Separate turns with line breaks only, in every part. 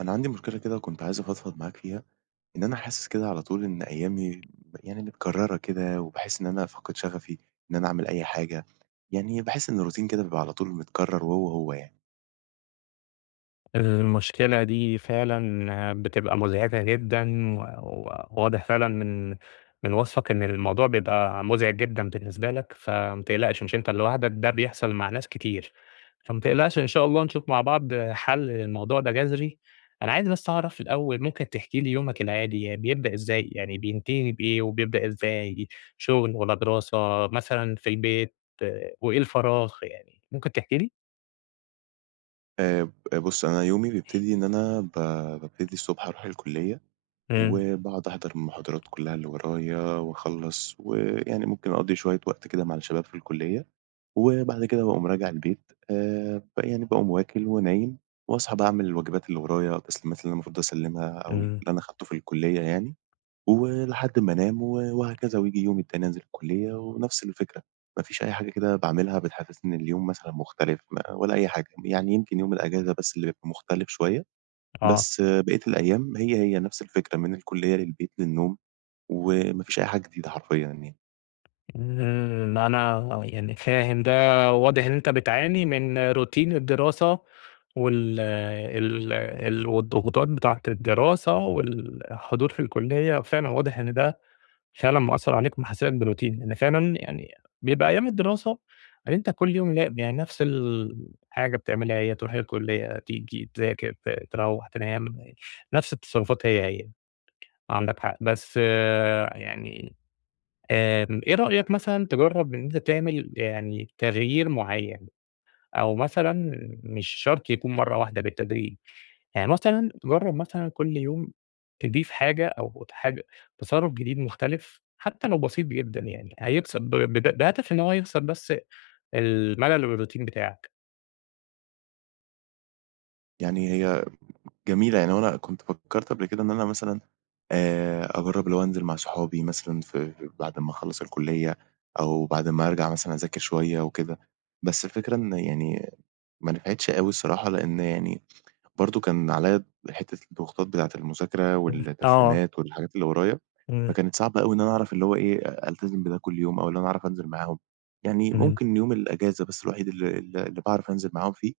أنا عندي مشكلة كده، وكنت عايز أفضفض معاك فيها، إن أنا حاسس كده على طول إن أيامي يعني متكررة كده، وباحس إن أنا فاقد شغفي، إن أنا أعمل أي حاجة يعني باحس إن الروتين كده بيبقى على طول متكرر وهو، هو يعني.
المشكلة دي فعلًا بتبقى مزعجة جدًا، و و واضح فعلًا من من وصفك إن الموضوع بيبقى مزعج جدًا بالنسبة لك، فمّا تقلقش مش أنت لوحدك، ده بيحصل مع ناس كتير، فما تقلقش إن شاء الله نشوف مع بعض حَل للموضوع ده جَذري، أنا عايز بس أعرف الأول ممكن تحكي لي يومك العادي، ي بيبدأ إزاي يعني بينتهي بإيه، وبيبدأ إزاي شغل، والّا دراسة، مثلًا في البيت، وإيه الفراغ، يعني ممكن تحكي لي؟
آآ ب بُص، أنا يومي بيبتدي إن أنا ب بابتدي الصبح أروح الكُلّية،
إمم.
وباقعد أحضر المحاضرات كلّها اللي ورايا، وأخلّص ويعني ممكن أقضي شوية وقت كده مع الشباب في الكُلّية، وبعد كده باقوم راجع البيت، آآ يعني باقوم وَاكل ونايم، وأصحى بقى أعمل الواجبات اللي ورايا، التسليمات اللي أنا المفروض أسلِّمها، أو اللي
إمم.
أنا أخدته في الكُلّية يعني، ولحد ما انام وهكذا، وييجي اليوم التاني أنزل الكُلّية ونفس الفكرة، مافيش أي حاجة كده باعملها بتحسسني إن اليوم مثلًا مختلف، م ولا أي حاجة، يعني يمكن يوم الإجازة بس اللي بيبقى مختلف شوية،
آه.
بس باقية الأيام هي، هي نفس الفكرة، من الكُلّية للبيت، للنوم، وما فيش أي حاجة جديدة حرفيًا يعني.
ن إن أنا يعني، فاهم ده، واضِح إن أنتَ بتعاني من routine الدراسة وال ال ال والضغوطات بتاعة الدراسة والحضور في الكُلّية. فعلًا واضح إن ده فعلًا مأثّر عليك، محسّسك بroutine، إن فعلًا يعني بيبقى أيام الدراسة، يعني أنتَ كل يوم ل يعني نفس الحاجة بتعملها، هي: ترُوح الكُلّية، تيجي، تذاكر، ت تروِّح، تنام، نفس التصرفات هي هي. عندك حق، بس يعني، آآ، إيه رأيك مثلًا تجرّب إن أنتَ تعمل يعني تغيير معيَّن؟ أو مثلًا مش شرط يكون مرَّة واحدة، بالتدريج يعني، مثلًا تجرّب مثلًا كل يوم تضيف حاجة، أو اتحاج تصرُّف جديد مختلِف، حتى لو بسيط جدًا يعني، هيبسِّط د بد بهدَف إن هو يكسِر بس الملَل و الroutine بتاعَك.
يعني هي جميلة يعني. هو أنا كنت فكَّرت قبل كده إن أنا مثلًا، آآ، أجرِّب اللي هو أنزل مع صُحابي مثلًا، في بعد ما أخلَّص الكلية، أو بعد ما أرجع مثلًا أذاكر شوية وكده. بس الفكرة إن يعني ما نفعِتِش أوي الصراحة، لأن يعني، برضه كان عليَّا حتَّة الضغوطات بتاعة المذاكرة
[unintelligible] آه.
والتسليمات والحاجات اللي ورايا،
إمم.
فكانت صعبة أوي إن أنا أعرف، اللي هو إيه، أ ألتزِم بده كل يوم، أو اللي أنا أعرَف أنزِل معاهم. يعني
إمم.
ممكن يوم الإجازة بس، الوحيد اللي اللي باعرف أنزِل معاهم فيه،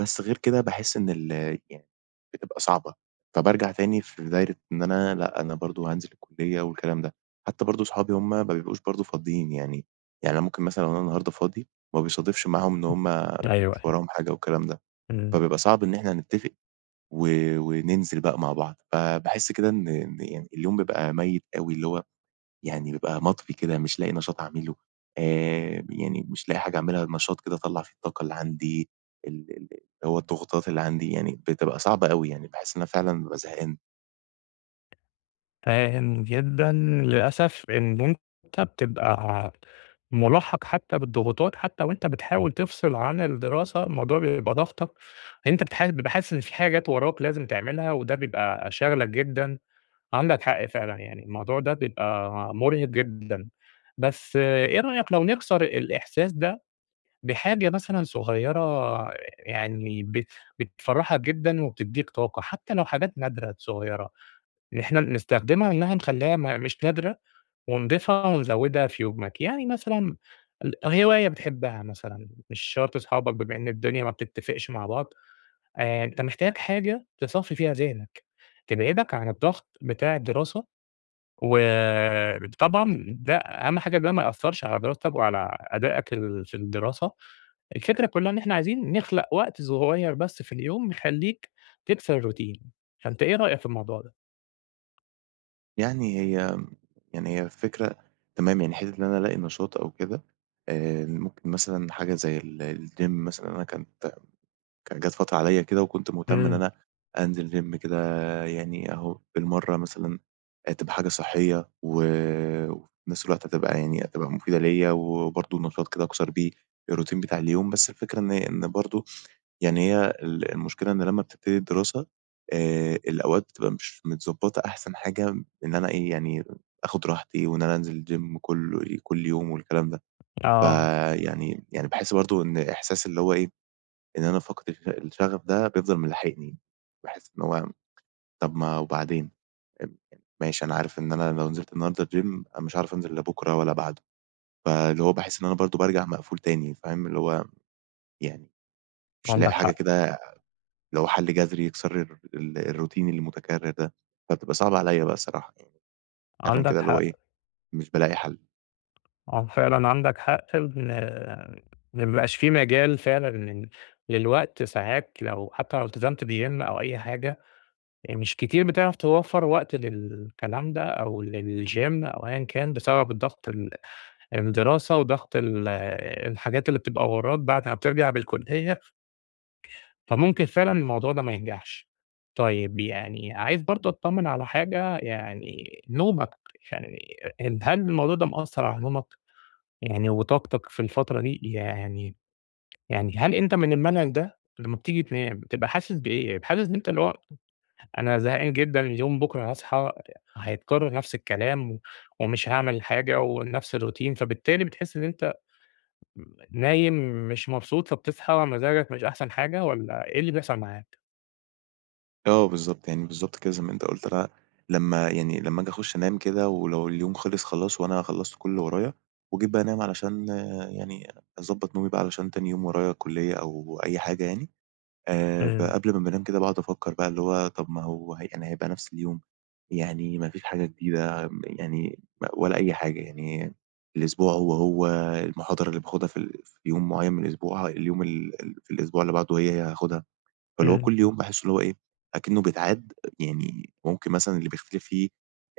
بس غير كده باحِس إن ال يعني بتبقى صعبة. فبارجع تاني في دايِرة إن أنا، لأ، أنا برضه هانزِل الكُلّية والكلام ده. حتى برضه صُحابي هُم ما بيبقوش برضه فاضيين يعني يعني أنا ممكن مثلًا أنا النهارده فاضي، ما بيصادفش معاهُم إن
امم،
هُم
أيوه،
مش
أيوه
وراهم حاجة والكلام ده.
إمم.
فبيبقى صعب إن إحنا نتَّفِق و وننزِل بقى مع بعض. فباحِس كده إن إن اليوم بيبقى ميِّت أوي، اللي هو يعني بيبقى مطفِي كده، مش لاقِي نشاط أعمله. آآ يعني، مش لاقِي حاجة أعمَلها، نشاط كده أطلِّع فيه الطاقة اللي عندي، ال اللي هو الضغوطات اللي عندي يعني، بتبقى صعبة أوي يعني. باحس إن أنا فعلًا بابقى زهقان.
فاهم جدًا، للأسف إن أنت بتبقى مُلاحَق حتى بالضغوطات، حتى وأنت بتحاول تفصل عن الدراسة، الموضوع بيبقى ضاغطك، أنت بتح بتبقى حاسس إن في حاجات وراك لازم تعملها، وده بيبقى شاغلك جدًا، عندك حق فعلًا، يعني الموضوع ده بيبقى مرهِق جدًا، بس إيه رأيك لو نكسر الإحساس ده بحاجة مثلًا صغيرة، يعني بت بتفرحك جدًا، وبتديك طاقة، حتى لو حاجات نادرة صغيرة، إحنا بنستخدمها، إنها نخليّها م مش نادرة، ونضيفها، ونزوّدها في يومك؟ يعني مثلًا ال هواية بتحبها مثلًا، مش شرط صحابك، بما إن الدنيا ما بتتفقش مع بعض، آآ أنت محتاج حاجة تصفّي فيها ذهنك، تبعدك عن الضغط بتاع الدراسة، وطبعًا ده أهم حاجة ده ما يأثّرش على دراستك وعلى أداءك في الدراسة. الفكرة كلها إن إحنا عايزين نخلق وقت صغير بس في اليوم، يخليك تكسر الروتين، فأنت إيه رأيك في الموضوع ده؟
يعني هي، يعني هي الفكرة تمام، يعني حِتّة إن أنا ألاقي نشاط أو كده آآ، ممكن مثلًا حاجة زي ال الgym مثلًا أنا كانت كانت جات فترة عليَّ كده وكنت مهتم إن
إمم.
أنا أنزِل gym كده يعني أهو بالمرّة مثلًا آآ تبقى حاجة صحّية و وفي نَفس الوقت هتبقى يعني، هتبقى مُفيدة ليَّ وبرضه نشاط كده أكسَر بيه الروتين بتاع اليوم، بس الفكرة إن إن برضه يعني هي ال المشكلة إن لمّا بتبتدي الدراسة آآ الأوقات بتبقى مش متضبّطة أحسن حاجة إن أنا إيه، يعني آخُد راحتي و إن أنا أنزِل الgym كلّ كلّ يوم والكلام ده،
آه.
فيعني يعني باحس برضه إن إحساس اللي هو إيه، إن أنا فاقد الش الشغف ده بيفضَل ملاحقني، باحِس إن هو طَب ما وبعدين؟ أب ماشي أنا عارف إن أنا لو نزِلت النهاردة الgym أنا مش عارف أنزِل لا بُكرة ولا بَعده، فاللي هو باحس إن أنا برضه بارجَع مقفول تاني فاهم، اللي هو يعني مش لاقي
عندك
حاجة
حق.
كده اللي هو حَل جذري يكسَر الر الروتين المتكرّر ده فبتبقى صعبة عليَّ بقى الصراحة فعلًا
عندك
كده اللي هو إيه،
حق.
مش بالاقي حَل.
آه فعلًا عندك حق إن ما بقاش في مجال فعلًا لل للوقت، ساعات لو حتى لو التزمت بgym أو أي حاجة يعني، مش كتير بتعرَف توفّر وقت للكلام ده أو للgym أو أيًا كان بسبب الضغط، ال الدراسة وضغط ال الحاجات اللي بتبقى وراك بعد ما بترجَع بالكُلّية فممكن فعلًا الموضوع ده ما ينجَحش. طيب، يعني عايز برضه أطّمن على حاجة، يعني نومك، يعني أ هل الموضوع ده مأثّر على نومك، يعني وطاقتك في الفترة دي؟ يعني يعني هل أنت من المنهج ده؟ لمّا بتيجي تنام بتبقى حاسس بإيه؟ حاسس إن أنت الوقت أنا زهقان جدًا، اليوم بُكرة هاصحي هيتكرّر نفس الكلام و ومش هاعمل حاجة ونَفس الروتين فبالتالي بتحس إن أنت مم نايم مش مبسوط فبتصحى مزاجك مش أحسَن حاجة والّا إيه اللي بيحصَل معاك؟
آه، بالضبط، يعني بالضبط كده، زي ما أنت قُلت ل لمّا يعني لمّا آجي أخُش أنام كده، ولو اليوم خلِص خلاص وأنا خلّصت كلّ اللي ورايا، وجيت بقى أنام علشان يعني أضبّط نومي بقى عشان تاني يوم ورايا كلّية أو أي حاجة يعني، آآ، ب
إمم.
قبْل ما بانام كده باقعُد أفكّر بقى اللي هو طَب ما هو يعني هيبقى نفْس اليوم، يعني ما فيش حاجة جديدة م يعني ولا أي حاجة، يعني الأسبوع هو، هو، المحاضرة اللي باخدها في ال في يوم معيّن من الأسبوع، اليوم ال في الأسبوع اللي بعده هي، هي هاخدها. فاللي هو كلّ
إمم.
يوم باحس اللي هو إيه، أكنّه بيتعاد، يعني ممكن مثلًا اللي بيختلِف فيه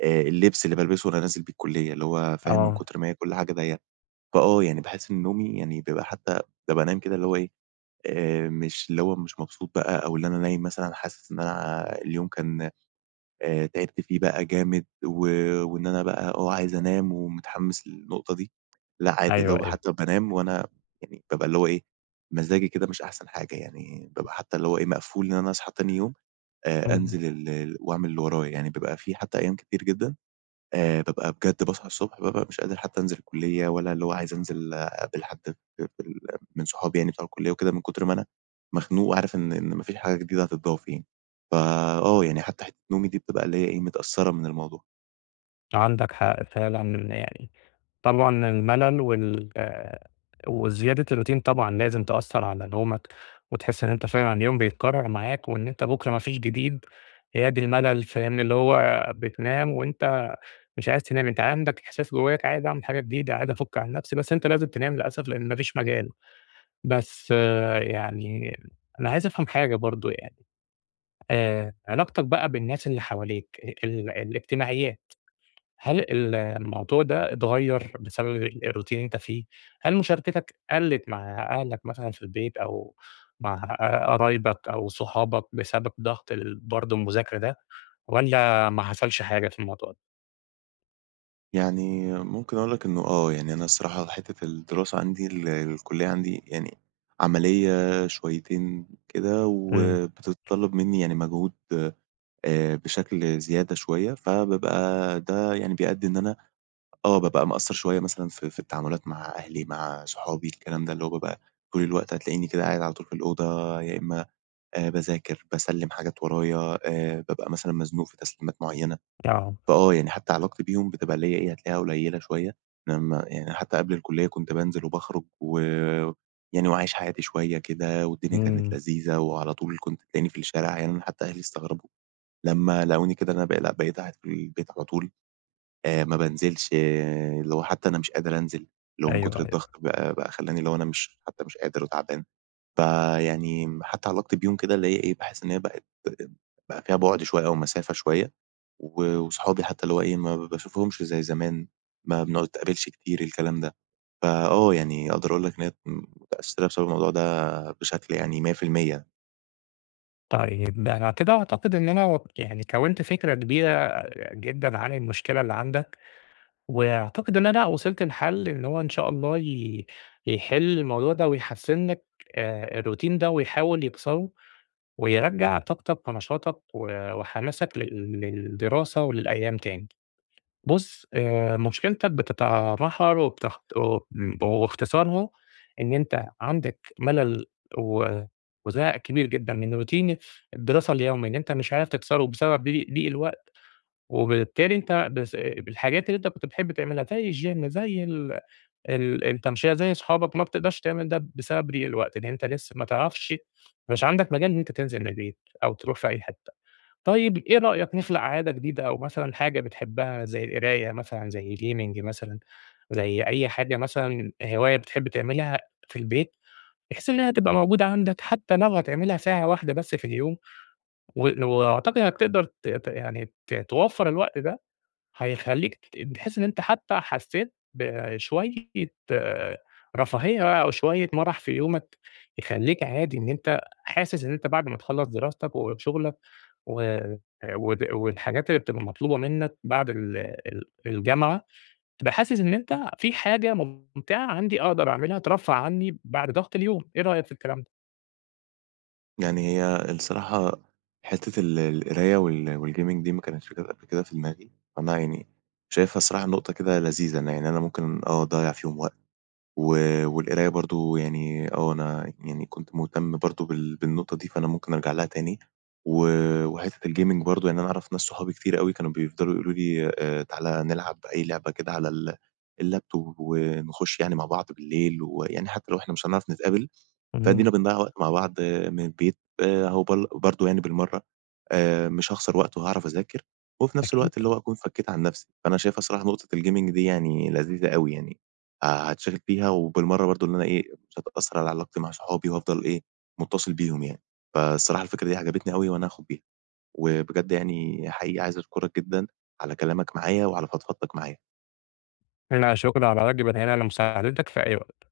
آآ اللِّبس اللي بالبِسه وأنا نازل بيه الكُلّية، اللي هو فاهم من
آه.
كتر ما هي كلّ حاجة دي فآه، يعني باحس إن نومي يعني بيبقى حتى بابقى نايم كده اللي هو إيه، آآ مش اللي هو مش مبسوط بقى أو اللي أنا نايم مثلًا حاسس إن أنا اليوم كان آآ تعِبت فيه بقى جامد، و وإن أنا بقى آه، عايز أنام ومتحمّس للنقطة دي، لأ، عادي،
أيوه،
لو
أيوه.
حتى بانام وأنا يعني بابقى اللي هو إيه، مزاجي كده مش أحسن حاجة، يعني
امم.
بابقى حتى اللي هو إيه، مقفول إن أنا أصحى تاني يوم، آآ، أنزِل ال وأعمل اللي ورايا، يعني بابقى في حتّى أيّام كتير جدًا آآ، بابقى بجد باصحى الصبح بابقى مش قادر أنزِل الكُلّية، والّا اللي هو عايز أنزِل أقابل حد ب بال من صحابي يعني بتوع الكُلّية وكده، من كُتر ما أنا مخنوق وعارف إن إن ما فيش حاجة جديدة هتتضاف يعني. فآه، يعني حتى حِتّة نومي دي بتبقى اللي هي إيه، متأثّرة من الموضوع.
عندك حق، فعلًا يعني. طبعًا الملل وال وزيادة الروتين طبعًا لازم تأثّر على نومك وتحس إن أنت فعلًا اليوم بيتكرر معاك وإن أنت بكره ما فيش جديد، يا دي الملل، فاهمني؟ اللي هو بتنام وأنت مش عايز تنام. أنت عندك إحساس جواك عايز أعمل حاجة جديدة، عايز أفك عن نفسي. بس أنت لازم تنام للأسف لأن ما فيش مجال. بس يعني أنا عايز أفهم حاجة برضه يعني آآ علاقتك بقى بالناس اللي حواليك ال الاجتماعيات هل ال الموضوع ده اتغير بسبب الroutine اللي أنت فيه، هل مشاركتك قلِت مع أهلك مثلًا في البيت أو مع قرايبك أو صحابك بسبب ضغط برضه المذاكرة ده والّا ما حصلش حاجة في الموضوع ده؟
يعني ممكن أقول لك إنه آه يعني، أنا الصراحة، حتَّة الدراسة عندي، الكلية عندي يعني عمليَّة شويتين كده
إمم.
وبتتطلَّب مِنِّي يعني مجهود آآ بشكل زيادة شوية. فبابقى ده يعني بيأدِّي إن أنا آه بابقى مقصِّر شوية مثلًا في في التعاملات مع أهلي، مع صُحابي، الكلام ده. اللي هو بابقى طول الوقت، هتلاقِيني كده قاعِد على طول في الأوضة، يا إمَّا باذاكر، باسلِّم حاجات ورايا، آآ، بابقى مثلًا مزنوق في تسليمات معيَّنة.
آه.
فآه يعني حتى علاقتي بيهُم بتبقى اللي هي إيه، هتلاقِيها قليلة شوية. لمَّا يعني حتى قبل الكُلِّية، كنت بانزِل وباخرُج ويعني وعايِش حياتي شوية كده، والدنيا كانت
إمم.
لذيذة، وعلى طول كنت تلاقِيني في الشارع، يعني حتى أهلي استغرَبوا لمَّا لاقوني كده، إن أنا لأ، بقيت قاعِد في البيت على طول، آآ، ما بانزِلِش، لو حتى أنا مش قادِر أنزِل، اللي هو من
أيوه،
كُتر
أيوه.
الضغط بقى بقى خلَّاني، اللي هو، أنا مش حتى مش قادر وتعبان. فيعني حتى علاقتي بيهم كده اللي هي إيه، باحس إن هي بقِت فيها بُعد شوية أو مسافة شوية. و وصُحابي حتى اللي هو إيه، ما باشوفهُمِش زي زمان، ما بنتقابَلِش كتير، الكلام ده. فآه، يعني أقدَر أقول لك إن هي متأثِّرة بسبَب الموضوع ده بشكل يعني 100%.
طيب ده أنا كده أعتقد إن أنا وك يعني كوِّنت فكرة كبيرة جدًا عن المشكلة اللي عندك وأعتقد إن أنا وصلت لحَل إن هو إن شاء الله ي يحِل الموضوع ده ويحسِّن لك آآ الروتين ده ويحاول يكسره ويرجّع طاقتك ونشاطك و وحماسك لل للدراسة وللأيام تاني. بُص، آآ مشكلتك بتتمحور وبتخ وب واختصارها إن أنت عندك مَلَل و وزهق كبير جدًا من روتين الدراسة اليومي إن أنت مش عارف تكسره بسبب ضي ضِيق الوقت وبالتالي أنت بس بالحاجات اللي أنت كنت بتحب تعملها زي الgym، زي ال ال التَمشِية، زي صحابك ما بتقدرش تعمل ده بسبب ضِيق الوقت إن أنت لسّه ما تعرفش مش عندك مجال إن أنت تنزِل من البيت أو تروح في أي حتّة. طيب إيه رأيك نخلق عادة جديدة أو مثلًا حاجة بتحبّها زي القراية مثلًا، زي gaming مثلًا، زي أي حاجة مثلًا هواية بتحب تعملها في البيت بحيث إنّها تبقى موجودة عندك حتّى لو هتعملها ساعة واحدة بس في اليوم و وأعتقد إنّك تقدر ت ت يعني ت توفَّر الوقت ده، هيخلّيك تت تحِس إن أنت حتّى حسّيت بشوية رفاهية أو شوية مَرَح في يومك يخلّيك عادي إن أنت حاسس إن أنت بعد ما تخلَّص دراستك وشُغلك و ود والحاجات اللي بتبقى مطلوبة منّك بعد ال ال الجامعة، تبقى حاسس إن أنت في حاجة مُمتِعة عندي أقدر أعملها ترفَّه عنّي بعد ضَغْط اليوم، إيه رأيك في الكلام ده؟
يعني هي الصراحة حتّة ال القراية وال والgaming دي ما كانتش جات قَبل كده في دماغي، فأنا يعني شايفها الصراحة نقطة كده لذيذة إن يعني أنا ممكن آه أضيَّع فيهم وقت و والقراية برضه يعني آه، أنا يعني كنت مُهتم برضه بال بالنقطة دي فأنا ممكن أرجع لها تاني. و وحتّة الgaming برضه يعني أنا أعرف ناس صحابي كتير أوي كانوا بيفضلوا يقولوا لي: "آآ تعالَ نلعب أي لعبة كده على ال اللاب توب ونخُش يعني مع بعض بالليل ويعني حتّى لو إحنا مش هنعرف نتقابل،
إمم.
فأدينا بنضيَّع وقت مع بعض من البيت أهو" بل برضه يعني بالمرّة آآ مش هاخسر وقت وهاعرف أذاكر وفي نَفْس
أكيد.
الوقت اللي هو أكون فكّيت عن نَفْسي. فأنا شايفها الصراحة نقطة الgaming دي يعني لذيذة أوي يعني هاتشغِل فيها وبالمرّة برضه إن أنا إيه، مش هتأثّر على علاقتي مع صحابي وهافضل إيه، مُتّصِل بيهم يعني. فالصراحة الفكرة دي عجبتني أوي وأنا هاخُد بيها وبجد يعني حقيقي عايز أشكرك جدًا على كلامك معايا وعلى فضفضتك معايا.
لا شُكر على واجب، أنا هنا لمساعدتك في أي وقت.